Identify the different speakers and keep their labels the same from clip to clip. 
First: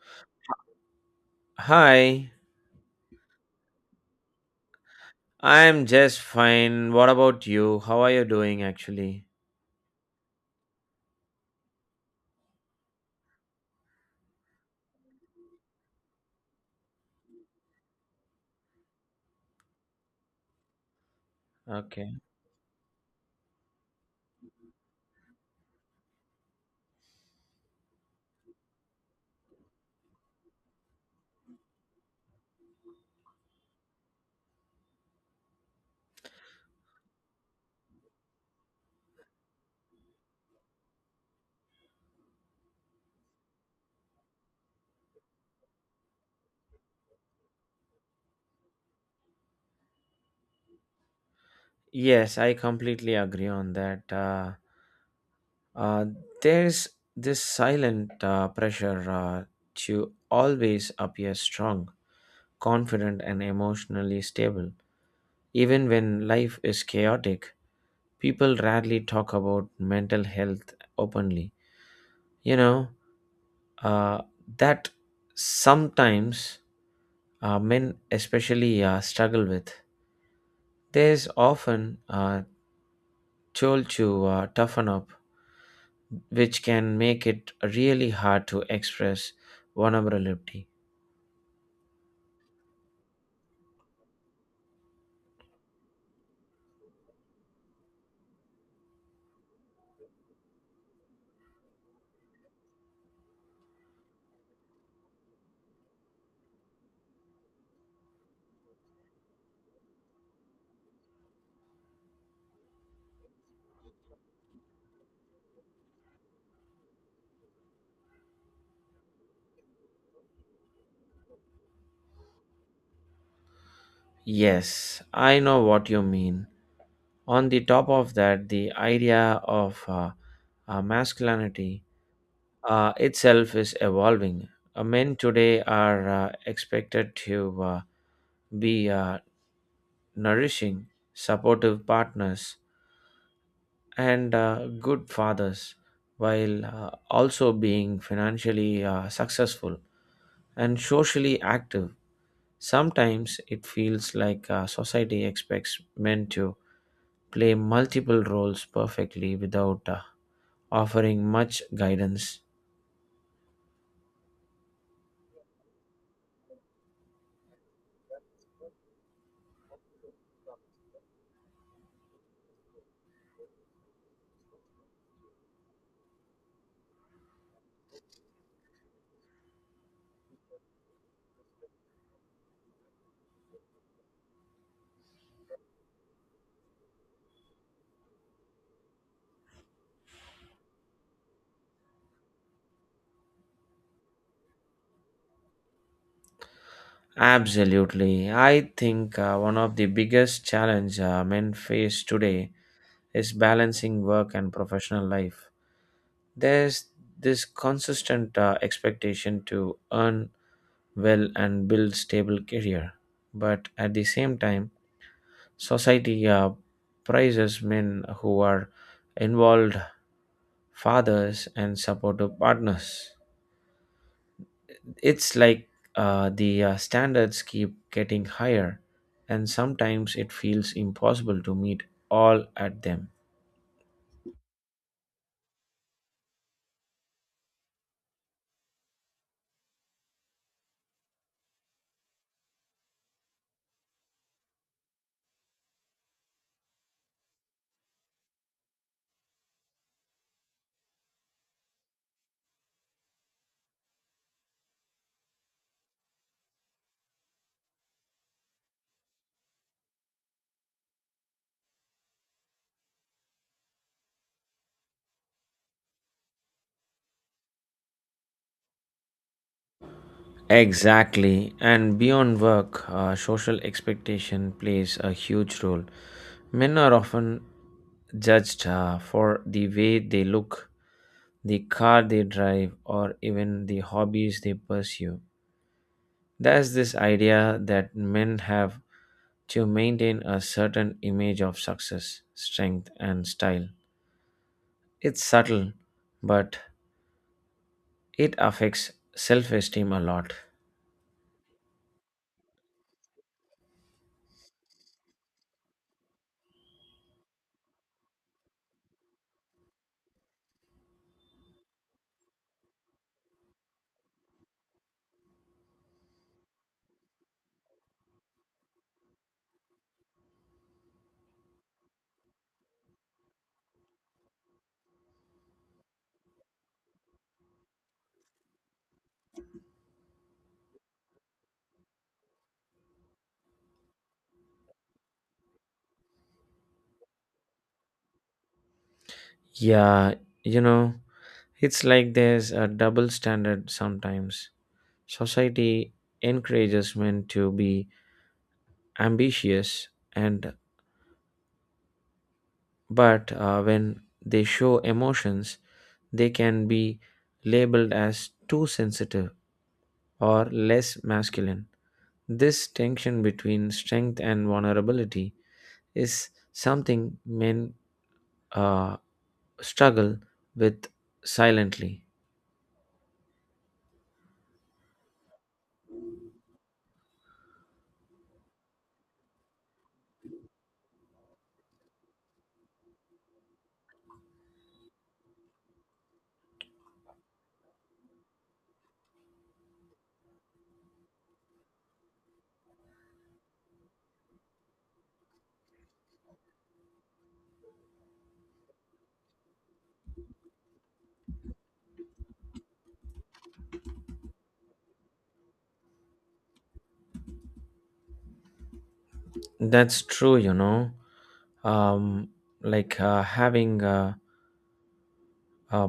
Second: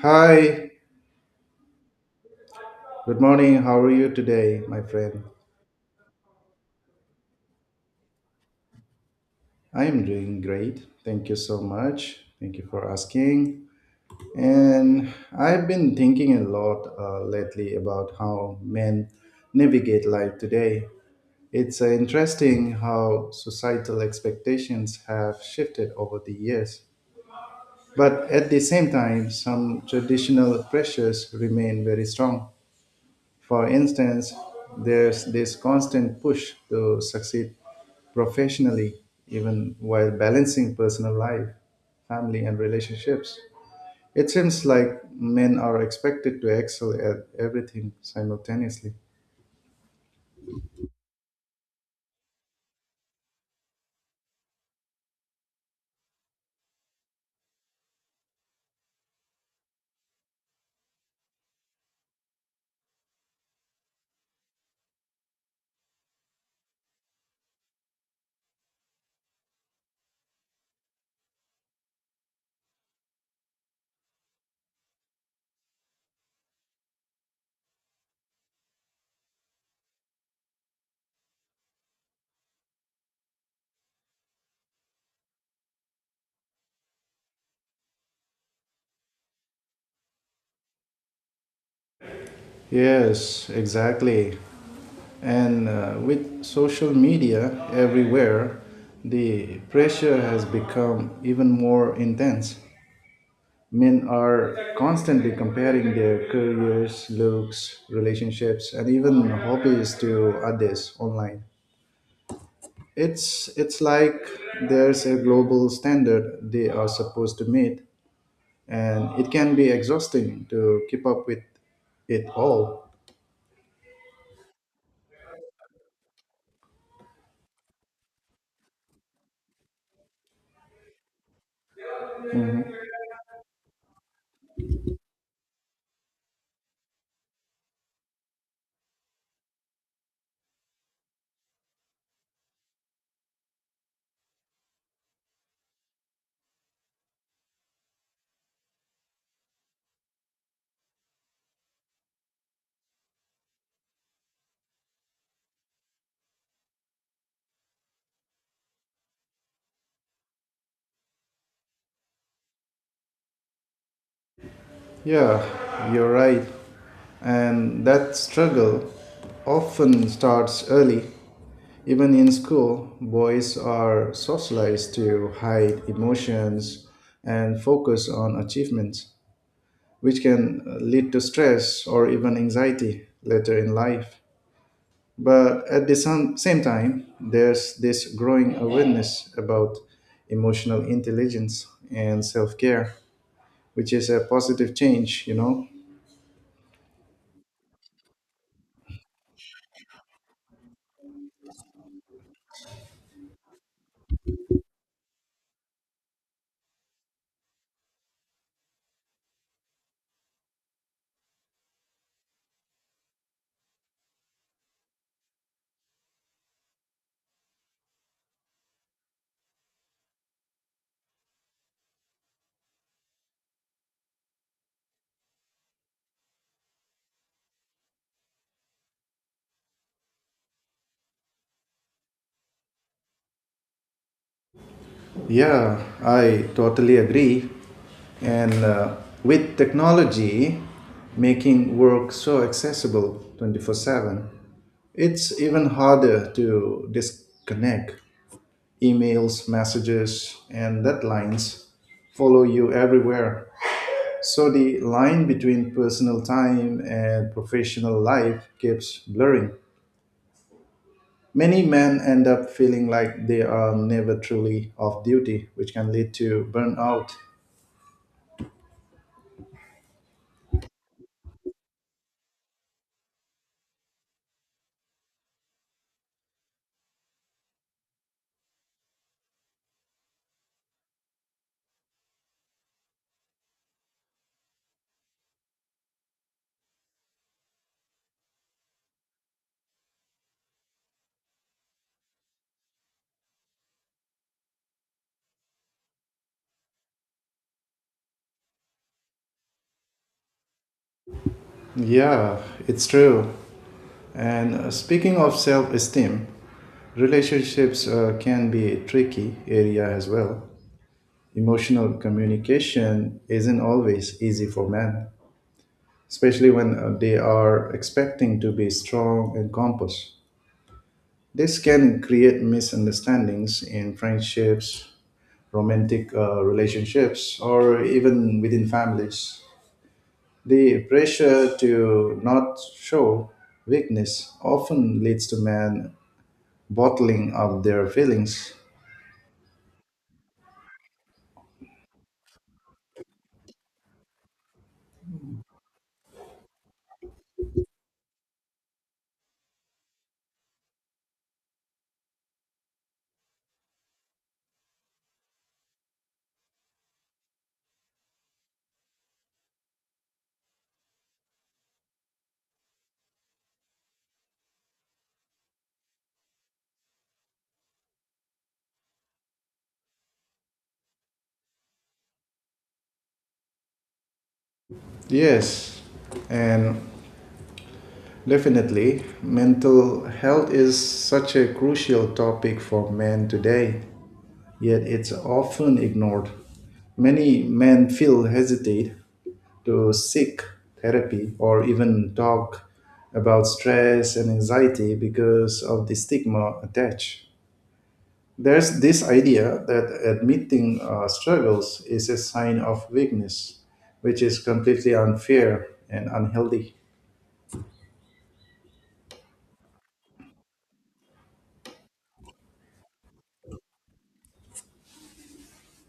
Speaker 1: Hi,
Speaker 2: Hi,
Speaker 1: good morning. How are you today, my friend?
Speaker 2: I'm just fine. What about you? How are you doing actually?
Speaker 1: I am doing great. Thank you so much. Thank you for asking. And I've been thinking a lot lately about how men navigate life today. It's
Speaker 2: Okay.
Speaker 1: interesting how societal expectations have shifted over the years. But at the same time, some traditional pressures remain very strong. For instance, there's this constant push to succeed professionally, even while balancing personal life, family, and relationships. It seems like men are expected to excel at everything simultaneously.
Speaker 2: Yes, I completely agree on that. Uh, there's this silent pressure to always appear strong, confident, and emotionally stable. Even when life is chaotic, people rarely talk about mental health openly. You know, uh, that sometimes men especially struggle with. There's often a told to toughen up, which can make it really hard to express vulnerability.
Speaker 1: Yes, exactly. And with social media everywhere, the pressure has become even more intense. Men are constantly comparing their careers, looks, relationships, and even hobbies to others online. It's like there's a global standard they are supposed to meet, and it can be exhausting to keep up with it all.
Speaker 2: Yes, I know what you mean. On the top of that, the idea of masculinity itself is evolving. Men today are expected to be nourishing, supportive partners and good fathers while also being financially successful and socially active. Sometimes it feels like society expects men to play multiple roles perfectly without offering much guidance.
Speaker 1: Yeah, you're right. And that struggle often starts early. Even in school, boys are socialized to hide emotions and focus on achievements, which can lead to stress or even anxiety later in life. But at the same time, there's this growing awareness about emotional intelligence and self care, which is a positive change, you know.
Speaker 2: Absolutely. I think one of the biggest challenge men face today is balancing work and professional life. There's this consistent expectation to earn well and build stable career, but at the same time society prizes men who are involved fathers and supportive partners. It's like the standards keep getting higher, and sometimes it feels impossible to meet all at them.
Speaker 1: Yeah, I totally agree. And with technology making work so accessible 24/7, it's even harder to disconnect. Emails, messages, and deadlines follow you everywhere. So the line between personal time and professional life keeps blurring. Many men end up feeling like they are never truly off duty, which can lead to burnout.
Speaker 2: Exactly. And beyond work, social expectation plays a huge role. Men are often judged for the way they look, the car they drive, or even the hobbies they pursue. There's this idea that men have to maintain a certain image of success, strength, and style. It's subtle, but it affects self esteem a lot.
Speaker 1: Yeah, it's true. And speaking of self esteem, relationships can be a tricky area as well. Emotional communication isn't always easy for men, especially when they are expecting to be strong and compass. This can create misunderstandings in friendships, romantic relationships, or even within families. The pressure to not show weakness often leads to men bottling up their feelings.
Speaker 2: Yeah, you know, it's like there's a double standard sometimes. Society encourages men to be ambitious and but when they show emotions, they can be labeled as too sensitive or less masculine. This tension between strength and vulnerability is something men uh, struggle with silently.
Speaker 1: Yes, and definitely, mental health is such a crucial topic for men today, yet it's often ignored. Many men feel hesitate to seek therapy or even talk about stress and anxiety because of the stigma attached. There's this idea that admitting struggles is a sign of weakness, which is completely unfair and unhealthy.
Speaker 2: That's true, you know. Um, like having a,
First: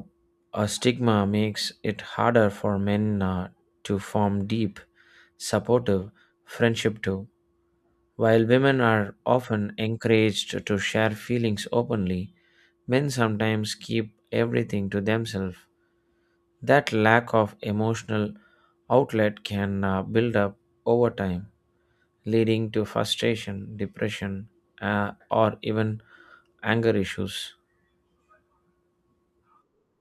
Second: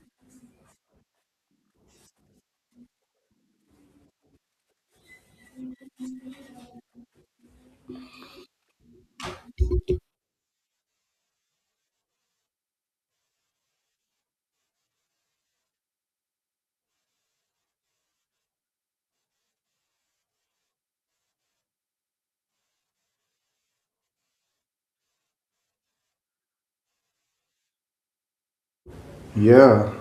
Speaker 2: a stigma makes it harder for men to form deep, supportive friendship too. While women are often encouraged to share feelings openly, men sometimes keep everything to themselves. That lack of emotional outlet can build up over time, leading to frustration, depression, or even anger issues.
Speaker 1: Yeah.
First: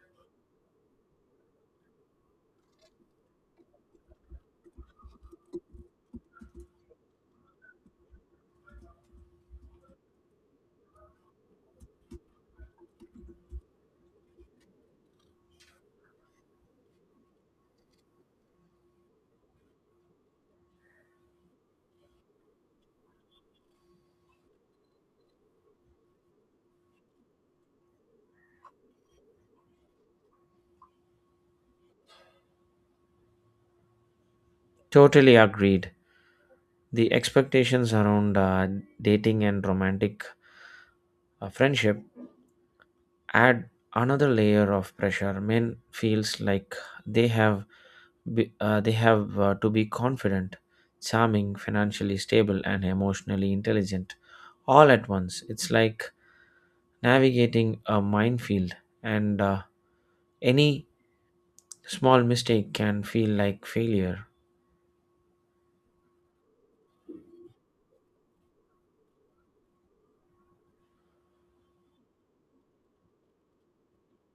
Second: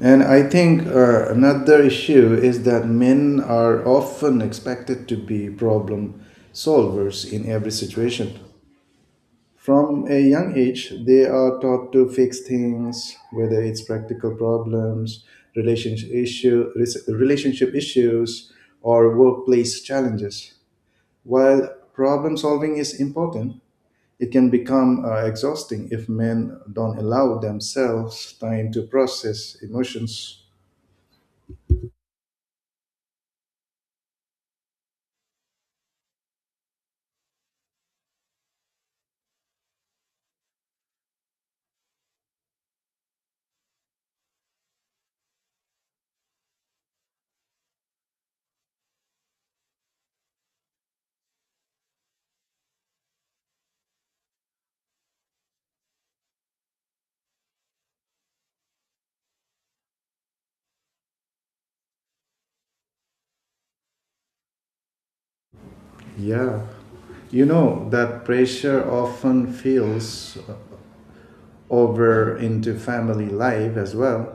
Speaker 1: And I think another issue is that men are often expected to be problem solvers in every situation. From a young age, they are taught to fix things, whether it's practical problems, relationship issues, or workplace challenges. While problem solving is important, it can become exhausting if men don't allow themselves time to process emotions.
Speaker 2: Totally agreed. The expectations around dating and romantic friendship add another layer of pressure. Men feels like they have be, they have to be confident, charming, financially stable, and emotionally intelligent all at once. It's like navigating a minefield, and any small mistake can feel like failure.
Speaker 1: Yeah. You know, that pressure often feels over into family life as well.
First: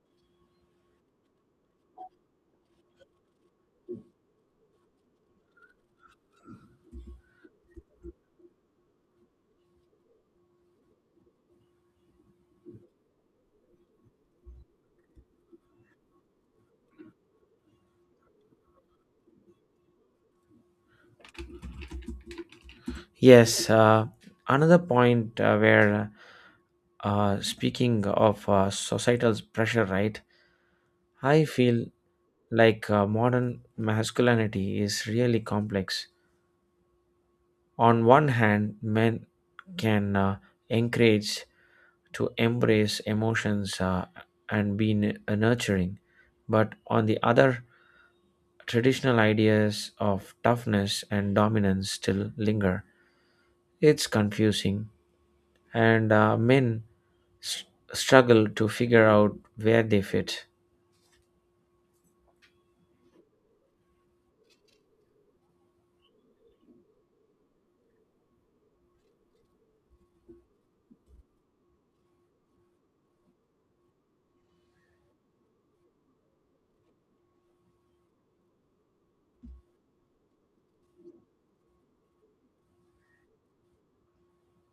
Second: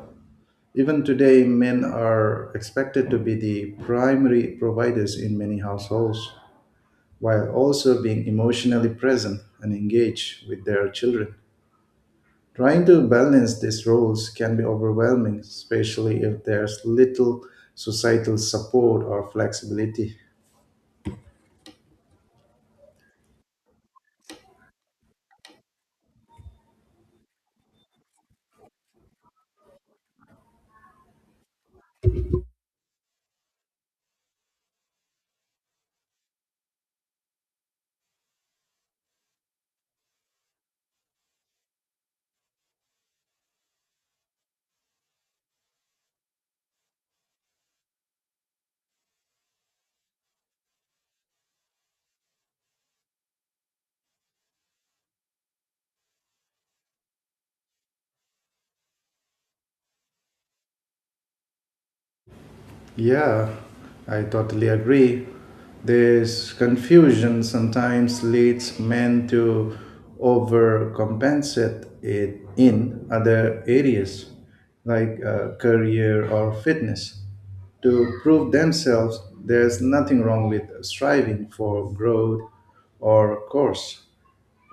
Speaker 1: Even today, men are expected to be the primary providers in many households, while also being emotionally present and engaged with their children. Trying to balance these roles can be overwhelming, especially if there's little societal support or flexibility.
Speaker 2: Yes, another point where speaking of societal pressure, right? I feel like modern masculinity is really complex. On one hand, men can encourage to embrace emotions and be nurturing. But on the other, traditional ideas of toughness and dominance still linger. It's confusing, and men s- struggle to figure out where they fit.
Speaker 1: Yeah, I totally agree. This confusion sometimes leads men to overcompensate it in other areas like career or fitness. To prove themselves, there's nothing wrong with striving for growth or course.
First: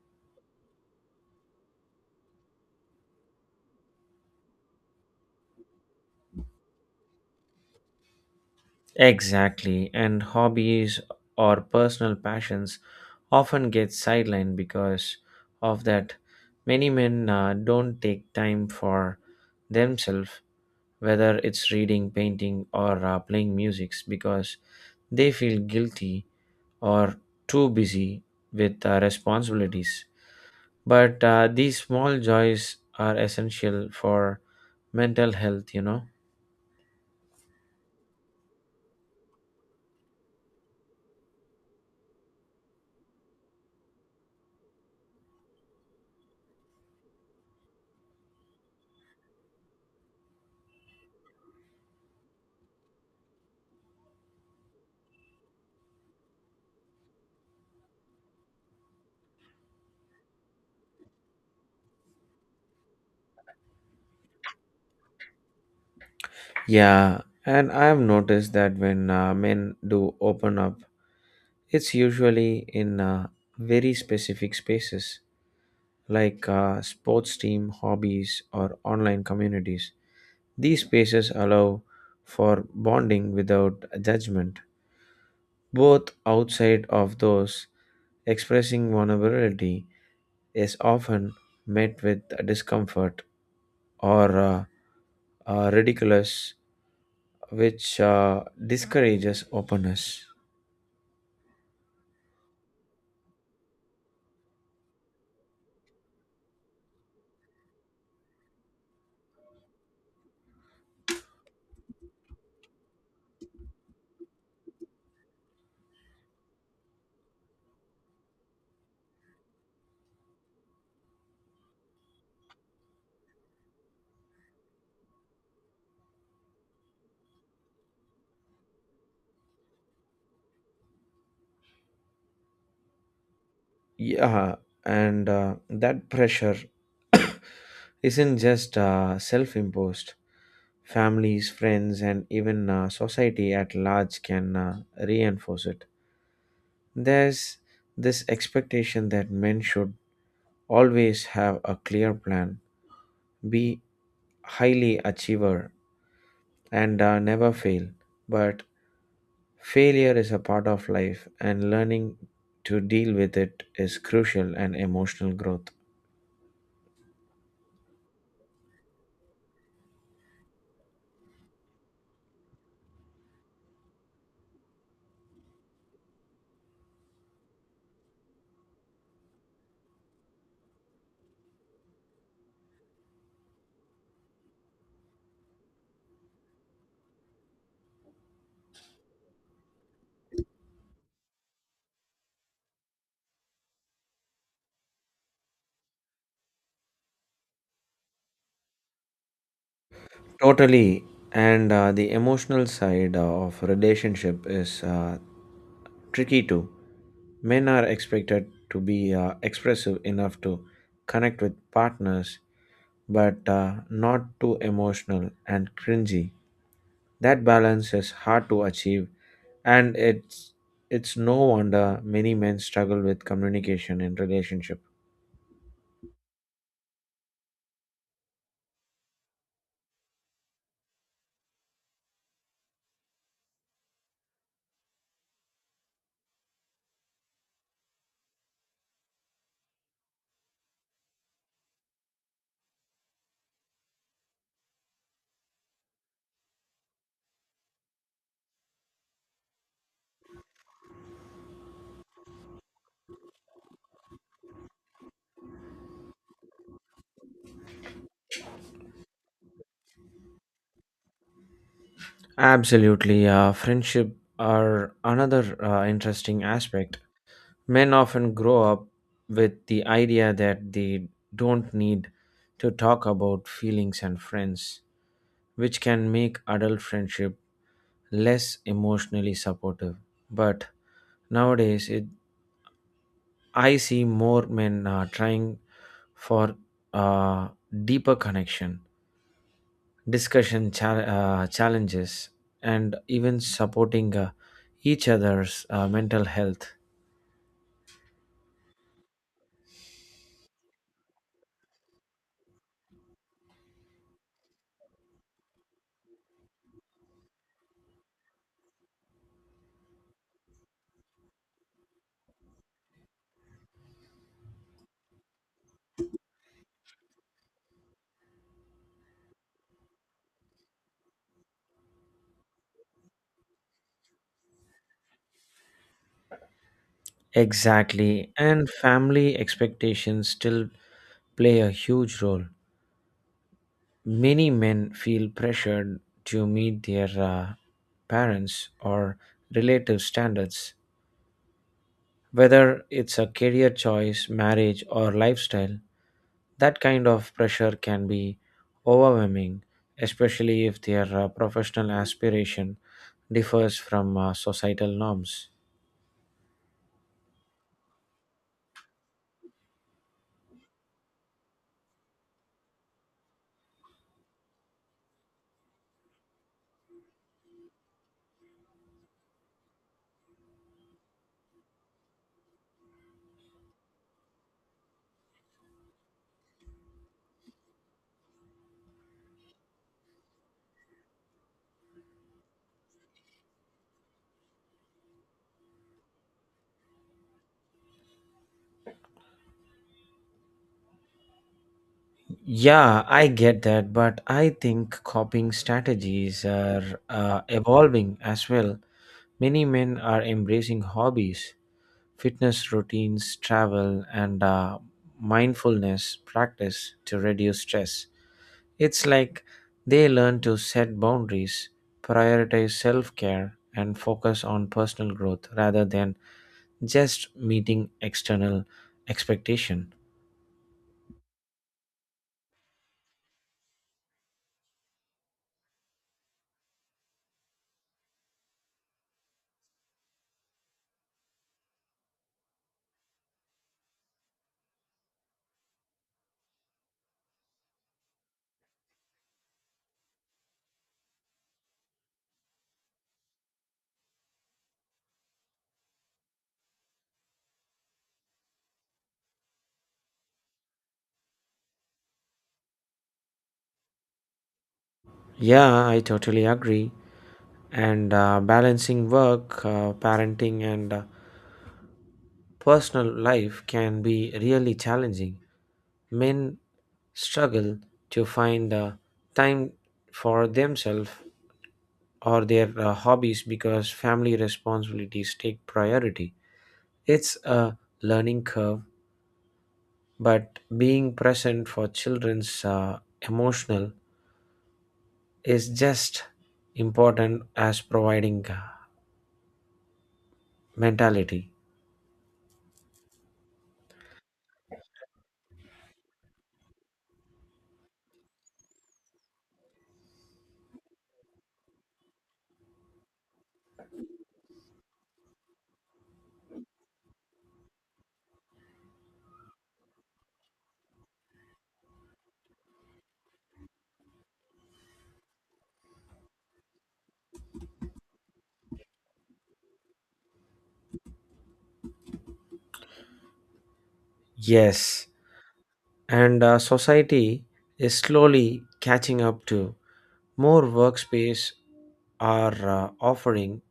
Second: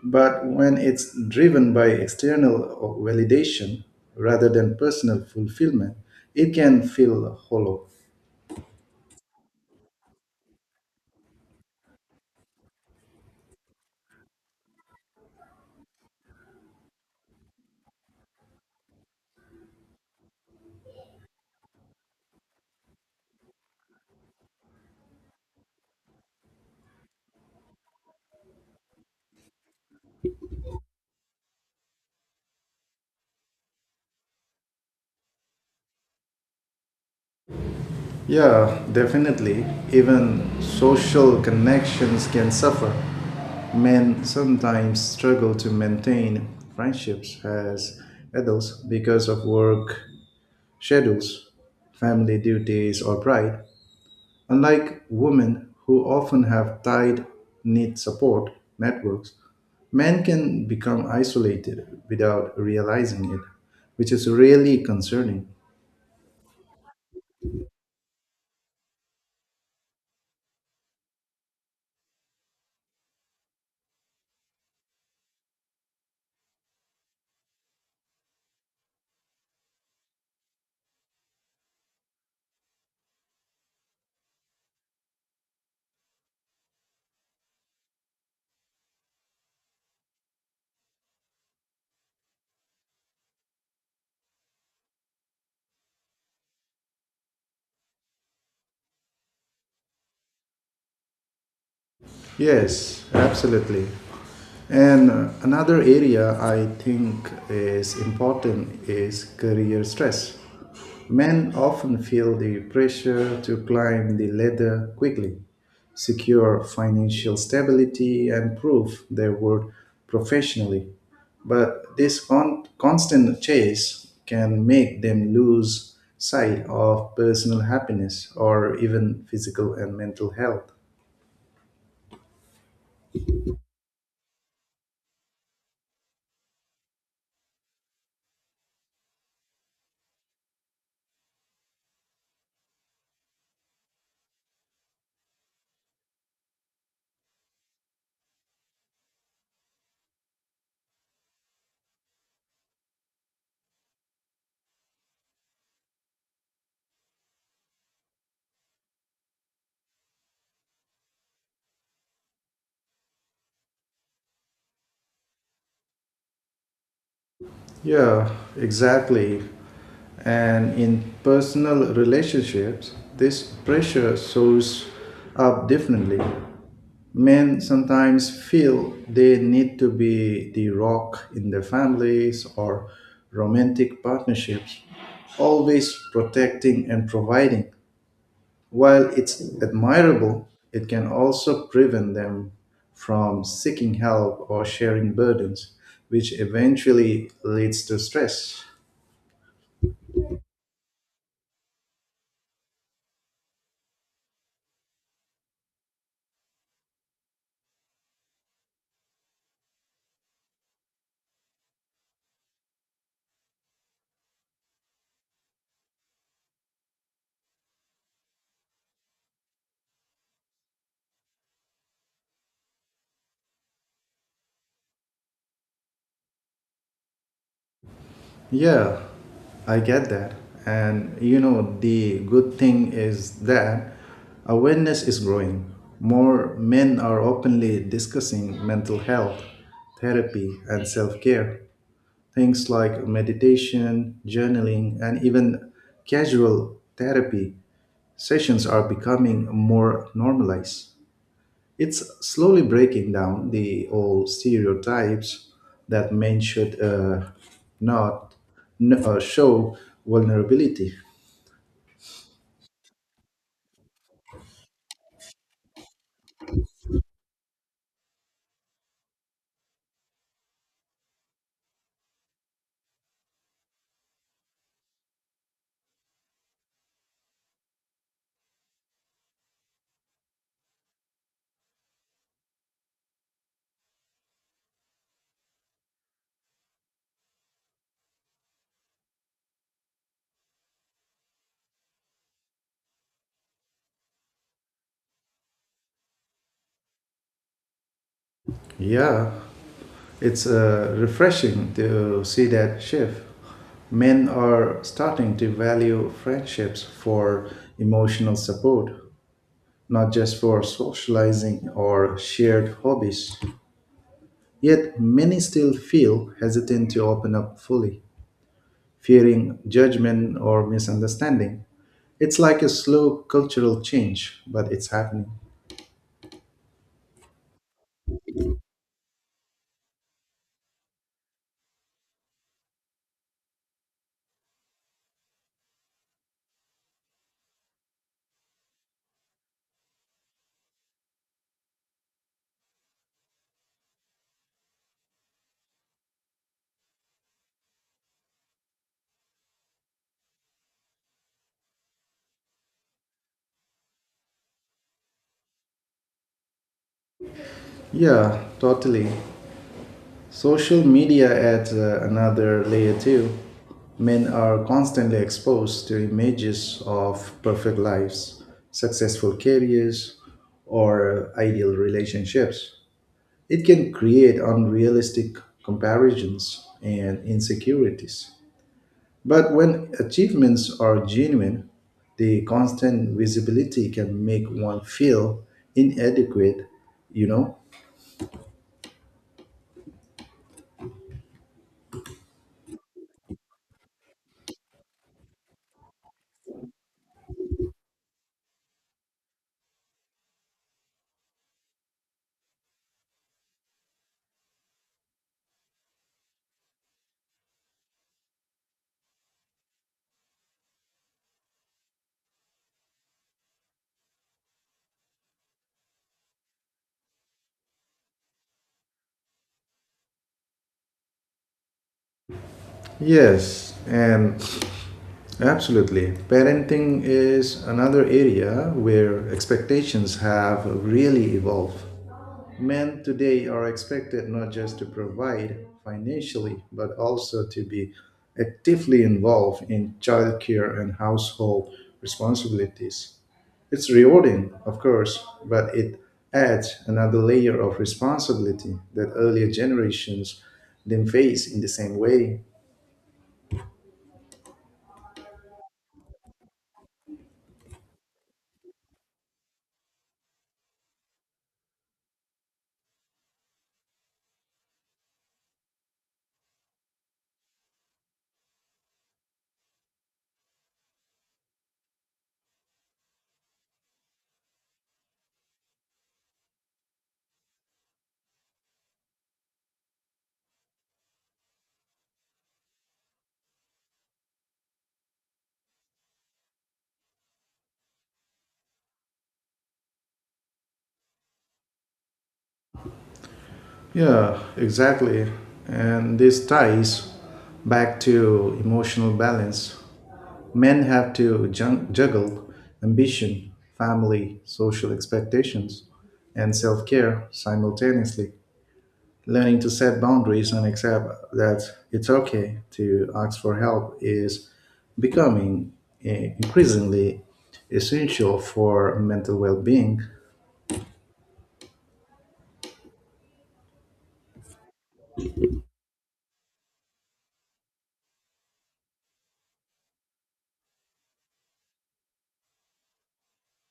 Speaker 1: But when it's driven by external validation rather than personal fulfillment, it can feel hollow.
Speaker 2: Exactly, and hobbies or personal passions often get sidelined because of that. Many men don't take time for themselves, whether it's reading, painting, or playing music, because they feel guilty or too busy with responsibilities. But these small joys are essential for mental health, you know.
Speaker 1: Yeah, definitely. Even social connections can suffer. Men sometimes struggle to maintain friendships as adults because of work schedules, family duties, or pride. Unlike women, who often have tied, knit support networks, men can become isolated without realizing it, which is really concerning.
Speaker 2: Yeah, and I have noticed that when men do open up, it's usually in very specific spaces like sports team, hobbies, or online communities. These spaces allow for bonding without judgment, both outside of those expressing vulnerability is often met with discomfort or ridiculous, which discourages openness.
Speaker 1: Yes, absolutely. And another area I think is important is career stress. Men often feel the pressure to climb the ladder quickly, secure financial stability, and prove their worth professionally. But this constant chase can make them lose sight of personal happiness or even physical and mental health.
Speaker 2: Yeah, and that pressure isn't just self imposed. Families, friends, and even society at large can reinforce it. There's this expectation that men should always have a clear plan, be highly achiever, and never fail. But failure is a part of life, and learning to deal with it is crucial and emotional growth.
Speaker 1: Yeah, exactly. And in personal relationships, this pressure shows up differently. Men sometimes feel they need to be the rock in their families or romantic partnerships, always protecting and providing. While it's admirable, it can also prevent them from seeking help or sharing burdens, which eventually leads to stress.
Speaker 2: Totally. And the emotional side of relationship is tricky too. Men are expected to be expressive enough to connect with partners, but not too emotional and cringy. That balance is hard to achieve, and it's no wonder many men struggle with communication in relationship.
Speaker 1: Yeah, I get that. And you know, the good thing is that awareness is growing. More men are openly discussing mental health, therapy, and self care. Things like meditation, journaling, and even casual therapy sessions are becoming more normalized. It's slowly breaking down the old stereotypes that men should not show vulnerability.
Speaker 2: Absolutely, friendship are another interesting aspect. Men often grow up with the idea that they don't need to talk about feelings and friends, which can make adult friendship less emotionally supportive. But nowadays, I see more men trying for uh, deeper connection, discussion challenges, and even supporting each other's mental health.
Speaker 1: Yeah, it's refreshing to see that shift. Men are starting to value friendships for emotional support, not just for socializing or shared hobbies. Yet, many still feel hesitant to open up fully, fearing judgment or misunderstanding. It's like a slow cultural change, but it's happening.
Speaker 2: Exactly. And family expectations still play a huge role. Many men feel pressured to meet their parents' or relative standards. Whether it's a career choice, marriage, or lifestyle, that kind of pressure can be overwhelming, especially if their professional aspiration differs from societal norms.
Speaker 1: Yeah, totally. Social media adds another layer too. Men are constantly exposed to images of perfect lives, successful careers, or ideal relationships. It can create unrealistic comparisons and insecurities. But when achievements are genuine, the constant visibility can make one feel inadequate, you know?
Speaker 2: Yeah, I get that, but I think coping strategies are evolving as well. Many men are embracing hobbies, fitness routines, travel, and mindfulness practice to reduce stress. It's like they learn to set boundaries, prioritize self care, and focus on personal growth rather than just meeting external expectation.
Speaker 1: Yes, and absolutely. Parenting is another area where expectations have really evolved. Men today are expected not just to provide financially, but also to be actively involved in childcare and household responsibilities. It's rewarding, of course, but it adds another layer of responsibility that earlier generations didn't face in the same way.
Speaker 2: Yeah, I totally agree. And balancing work, parenting, and personal life can be really challenging. Men struggle to find time for themselves or their hobbies because family responsibilities take priority. It's a learning curve, but being present for children's emotional is just important as providing mentality.
Speaker 1: Yeah, exactly. And this ties back to emotional balance. Men have to juggle ambition, family, social expectations, and self care simultaneously. Learning to set boundaries and accept that it's okay to ask for help is becoming increasingly essential for mental well-being.
Speaker 2: Yes, and society is slowly catching up to more workspace are offering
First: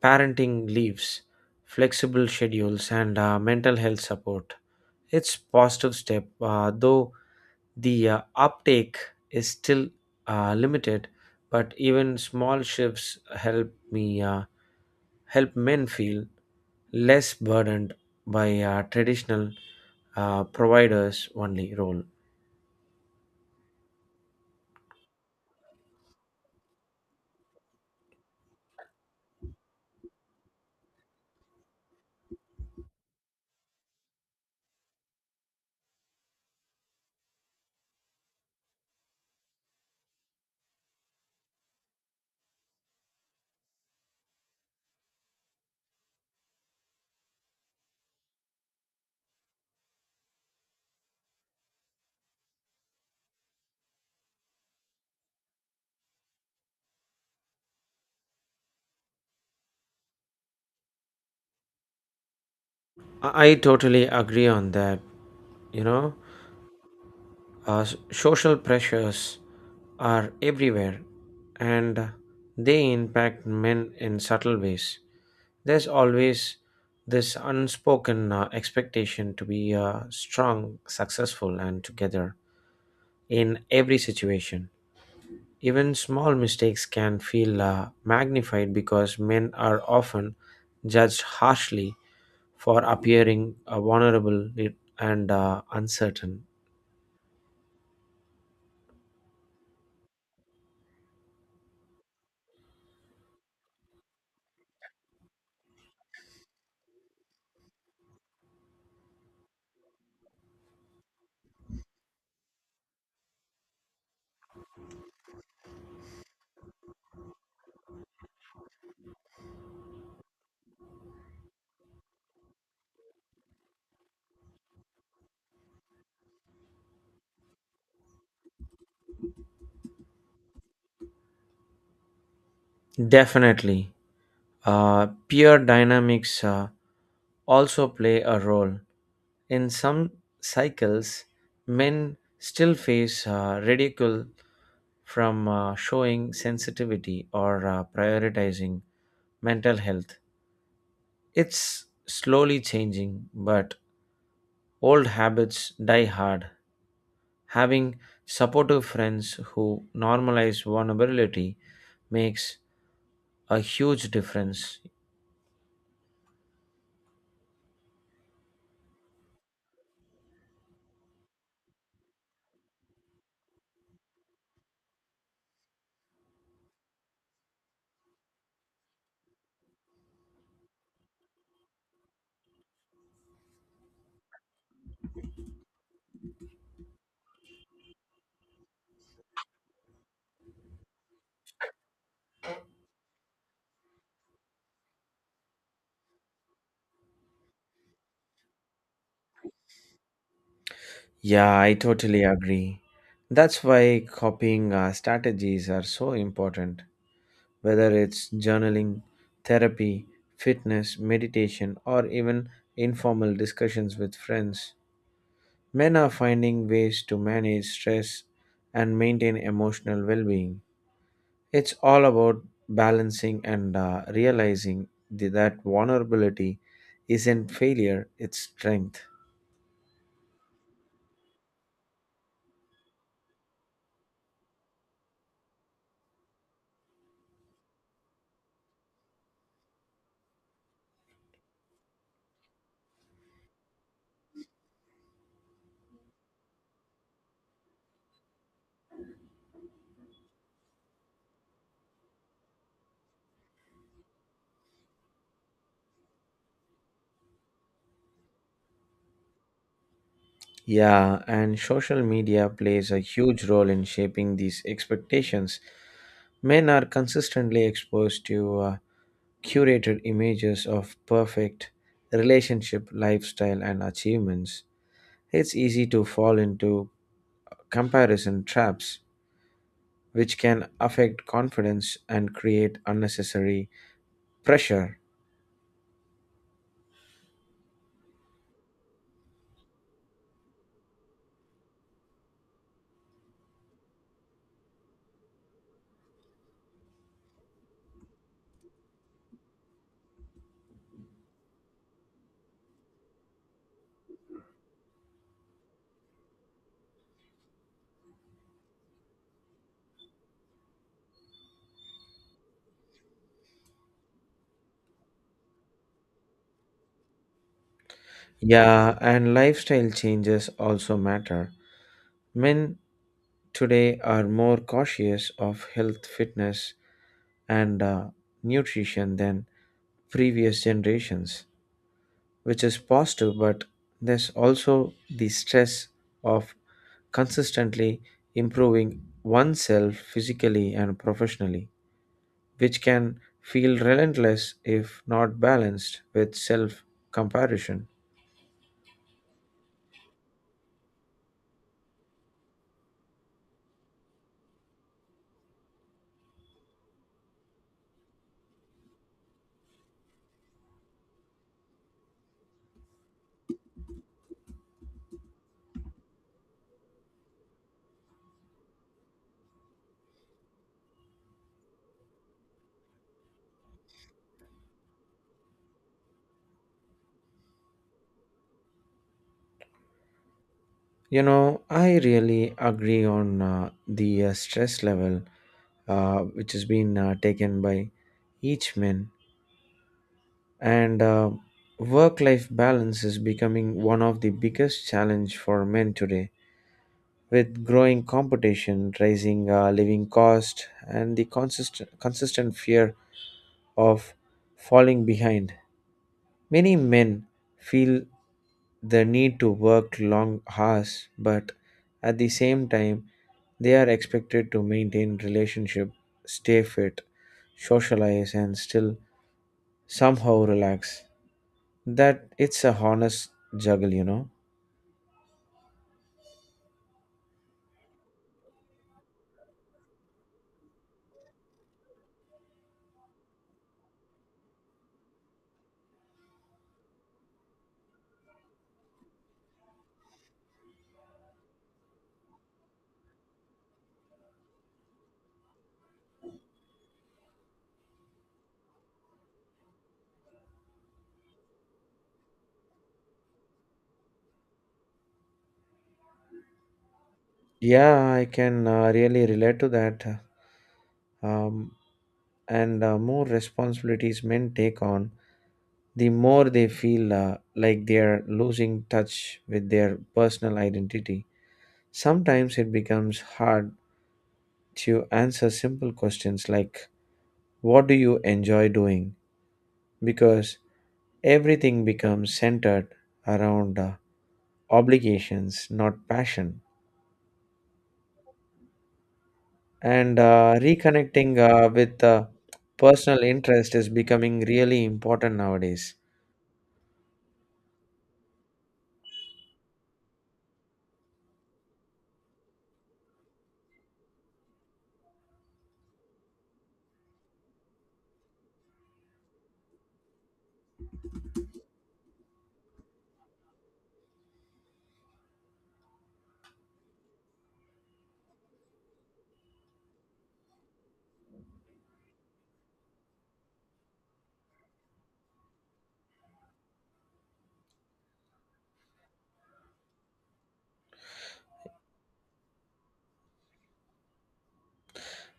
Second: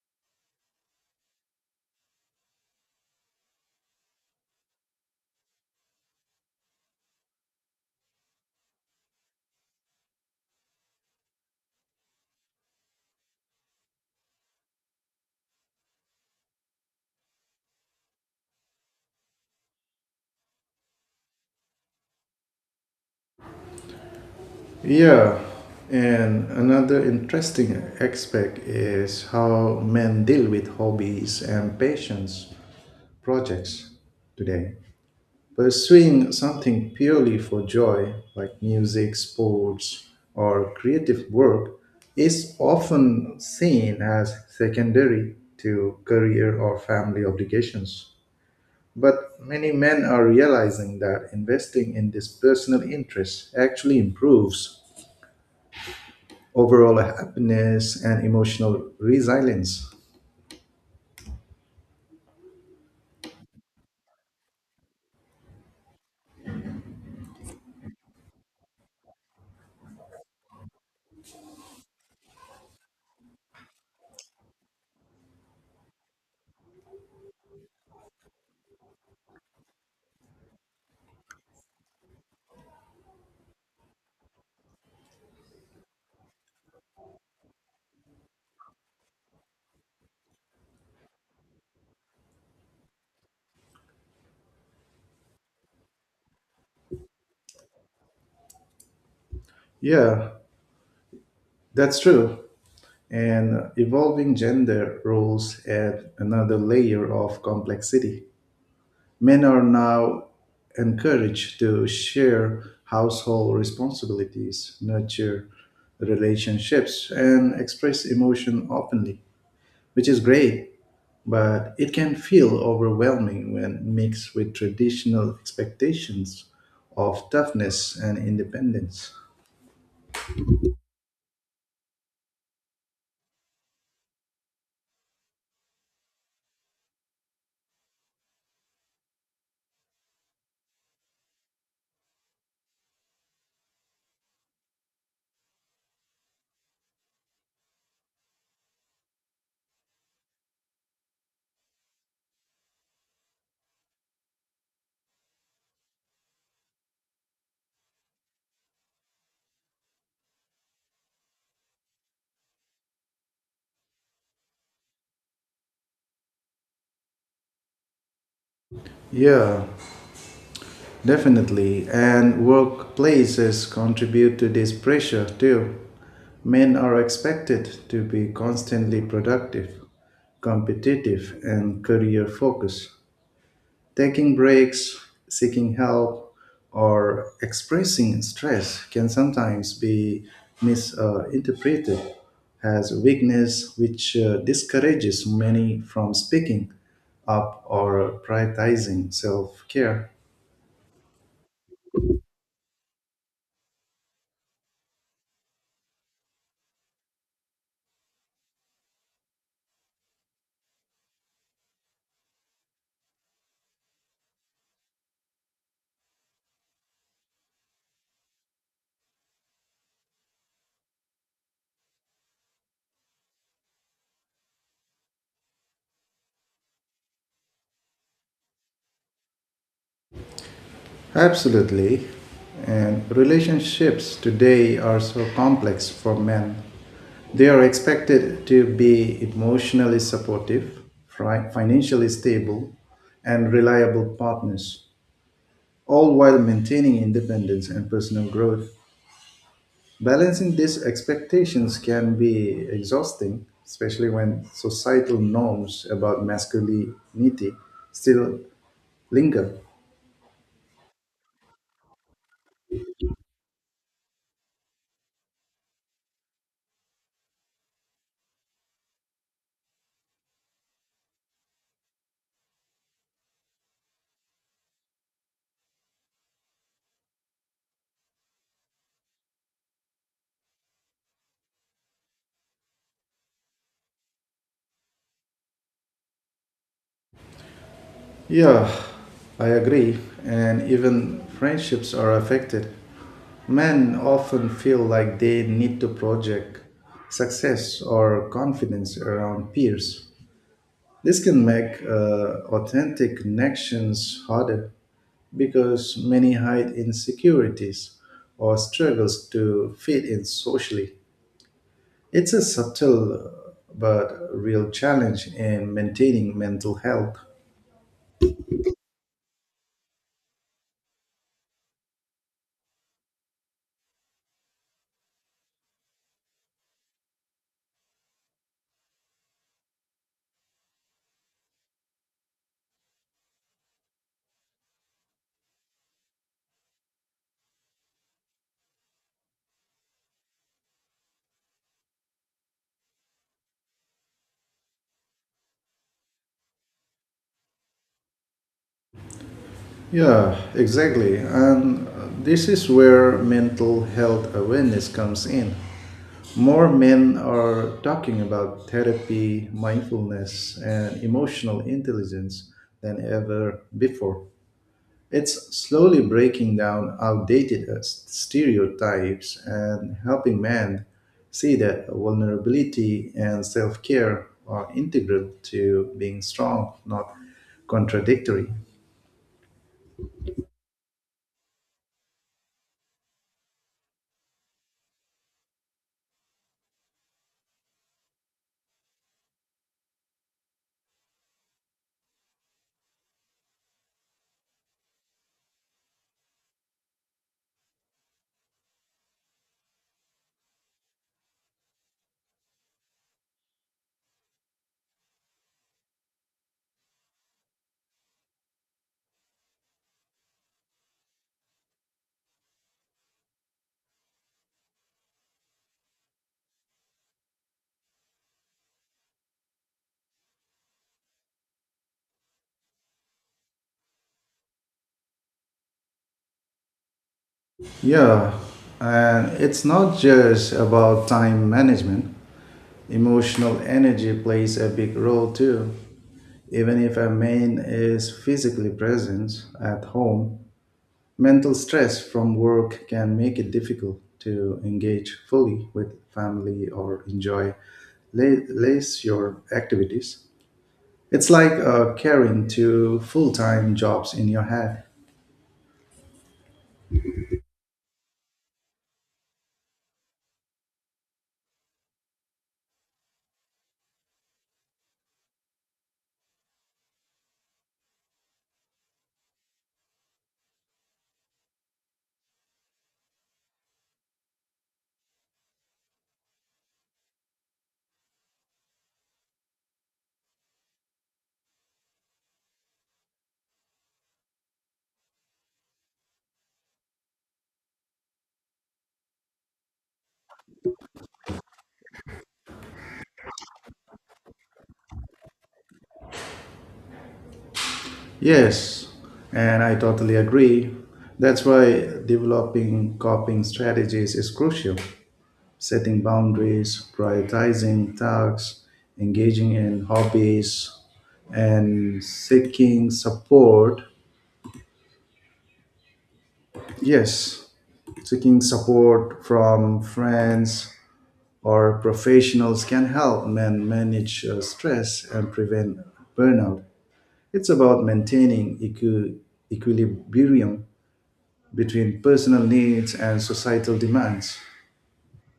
Speaker 2: parenting leaves, flexible schedules, and mental health support. It's positive step, though the uptake is still limited. But even small shifts help men feel less burdened by traditional providers only role.
Speaker 1: Yeah, and another interesting aspect is how men deal with hobbies and passions projects today. Pursuing something purely for joy, like music, sports, or creative work, is often seen as secondary to career or family obligations. But many men are realizing that investing in this personal interest actually improves overall happiness and emotional resilience.
Speaker 2: I totally agree on that. You know. Uh, social pressures are everywhere, and they impact men in subtle ways. There's always this unspoken expectation to be strong, successful, and together in every situation. Even small mistakes can feel magnified because men are often judged harshly for appearing vulnerable and uncertain.
Speaker 1: Yeah, that's true. And evolving gender roles add another layer of complexity. Men are now encouraged to share household responsibilities, nurture relationships, and express emotion openly, which is great, but it can feel overwhelming when mixed with traditional expectations of toughness and independence.
Speaker 2: Definitely. Peer dynamics also play a role. In some cycles, men still face ridicule from showing sensitivity or prioritizing mental health. It's slowly changing, but old habits die hard. Having supportive friends who normalize vulnerability makes a huge difference.
Speaker 1: Yeah, definitely, and workplaces contribute to this pressure too. Men are expected to be constantly productive, competitive, and career focused. Taking breaks, seeking help, or expressing stress can sometimes be misinterpreted as weakness, which discourages many from speaking up or prioritizing self care.
Speaker 2: Yeah, I totally agree. That's why copying strategies are so important, whether it's journaling, therapy, fitness, meditation, or even informal discussions with friends. Men are finding ways to manage stress and maintain emotional well being. It's all about balancing and realizing that vulnerability isn't failure, it's strength.
Speaker 1: Absolutely. And relationships today are so complex for men. They are expected to be emotionally supportive, financially stable, and reliable partners, all while maintaining independence and personal growth. Balancing these expectations can be exhausting, especially when societal norms about masculinity still linger.
Speaker 2: Yeah, and social media plays a huge role in shaping these expectations. Men are consistently exposed to curated images of perfect relationship, lifestyle, and achievements. It's easy to fall into comparison traps, which can affect confidence and create unnecessary pressure.
Speaker 1: Yeah, I agree. And even friendships are affected. Men often feel like they need to project success or confidence around peers. This can make authentic connections harder because many hide insecurities or struggles to fit in socially. It's a subtle but real challenge in maintaining mental health.
Speaker 2: Yeah, and lifestyle changes also matter. Men today are more cautious of health, fitness, and nutrition than previous generations, which is positive, but there's also the stress of consistently improving oneself physically and professionally, which can feel relentless if not balanced with self comparison.
Speaker 1: Yeah, exactly. And this is where mental health awareness comes in. More men are talking about therapy, mindfulness, and emotional intelligence than ever before. It's slowly breaking down outdated stereotypes and helping men see that vulnerability and self care are integral to being strong, not contradictory.
Speaker 2: You know, I really agree on the stress level which has been taken by each man, and work-life balance is becoming one of the biggest challenge for men today, with growing competition, rising living cost, and the consistent fear of falling behind. Many men feel the need to work long hours, but at the same time, they are expected to maintain relationship, stay fit, socialize, and still somehow relax. That it's a honest juggle, you know.
Speaker 1: Yeah, and it's not just about time management. Emotional energy plays a big role too. Even if a man is physically present at home, mental stress from work can make it difficult to engage fully with family or enjoy less your activities. It's like carrying two full time jobs in your head.
Speaker 2: Yeah, I can really relate to that. Um, and more responsibilities men take on, the more they feel like they are losing touch with their personal identity. Sometimes it becomes hard to answer simple questions like, what do you enjoy doing? Because everything becomes centered around obligations, not passion. And reconnecting with personal interest is becoming really important nowadays.
Speaker 1: Yes, and I totally agree. That's why developing coping strategies is crucial. Setting boundaries, prioritizing tasks, engaging in hobbies, and seeking support. Yes, seeking support from friends or professionals can help men manage stress and prevent burnout. It's about maintaining equilibrium between personal needs and societal demands.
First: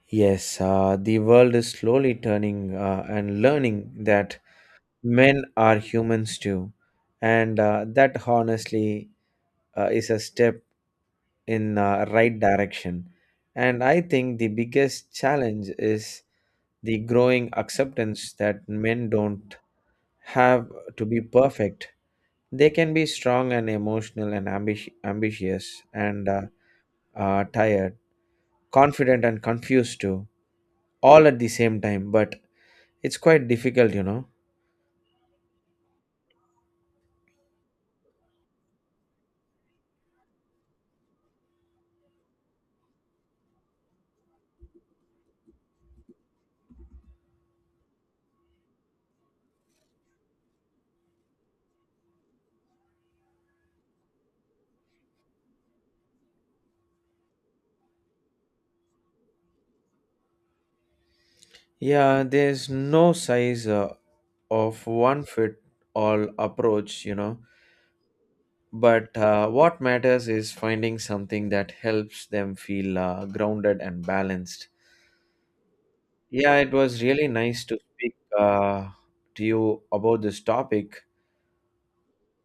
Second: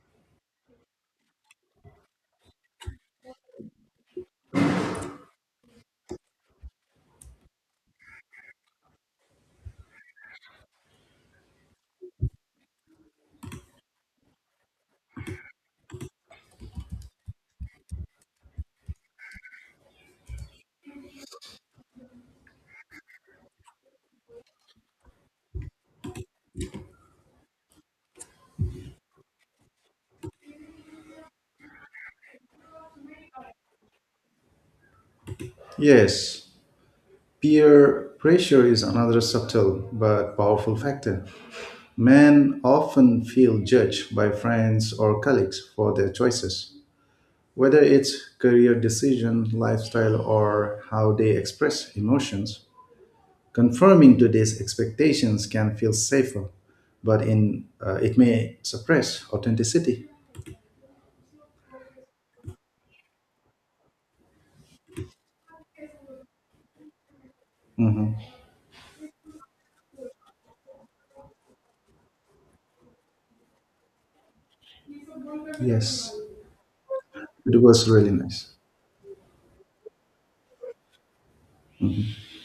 Speaker 2: Yes, the world is slowly turning and learning that men are humans too, and that honestly is a step in right direction. And I think the biggest challenge is the growing acceptance that men don't have to be perfect. They can be strong and emotional and ambitious and tired, confident and confused too, all at the same time. But it's quite difficult, you know.
Speaker 1: Yes, peer pressure is another subtle but powerful factor. Men often feel judged by friends or colleagues for their choices, whether it's career decision, lifestyle, or how they express emotions. Conforming to these expectations can feel safer, but in it may suppress authenticity.
Speaker 2: Yeah, there's no size of one fit all approach, you know. But what matters is finding something that helps them feel grounded and balanced.
Speaker 1: Yes,
Speaker 2: Yeah, it was really
Speaker 1: it
Speaker 2: nice to
Speaker 1: was really
Speaker 2: speak
Speaker 1: nice.
Speaker 2: to you about this topic.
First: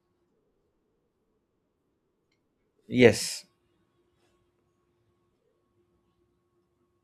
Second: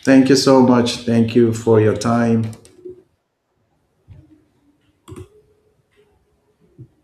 Speaker 1: Thank you so much. Thank you for your time.
Speaker 2: Yes.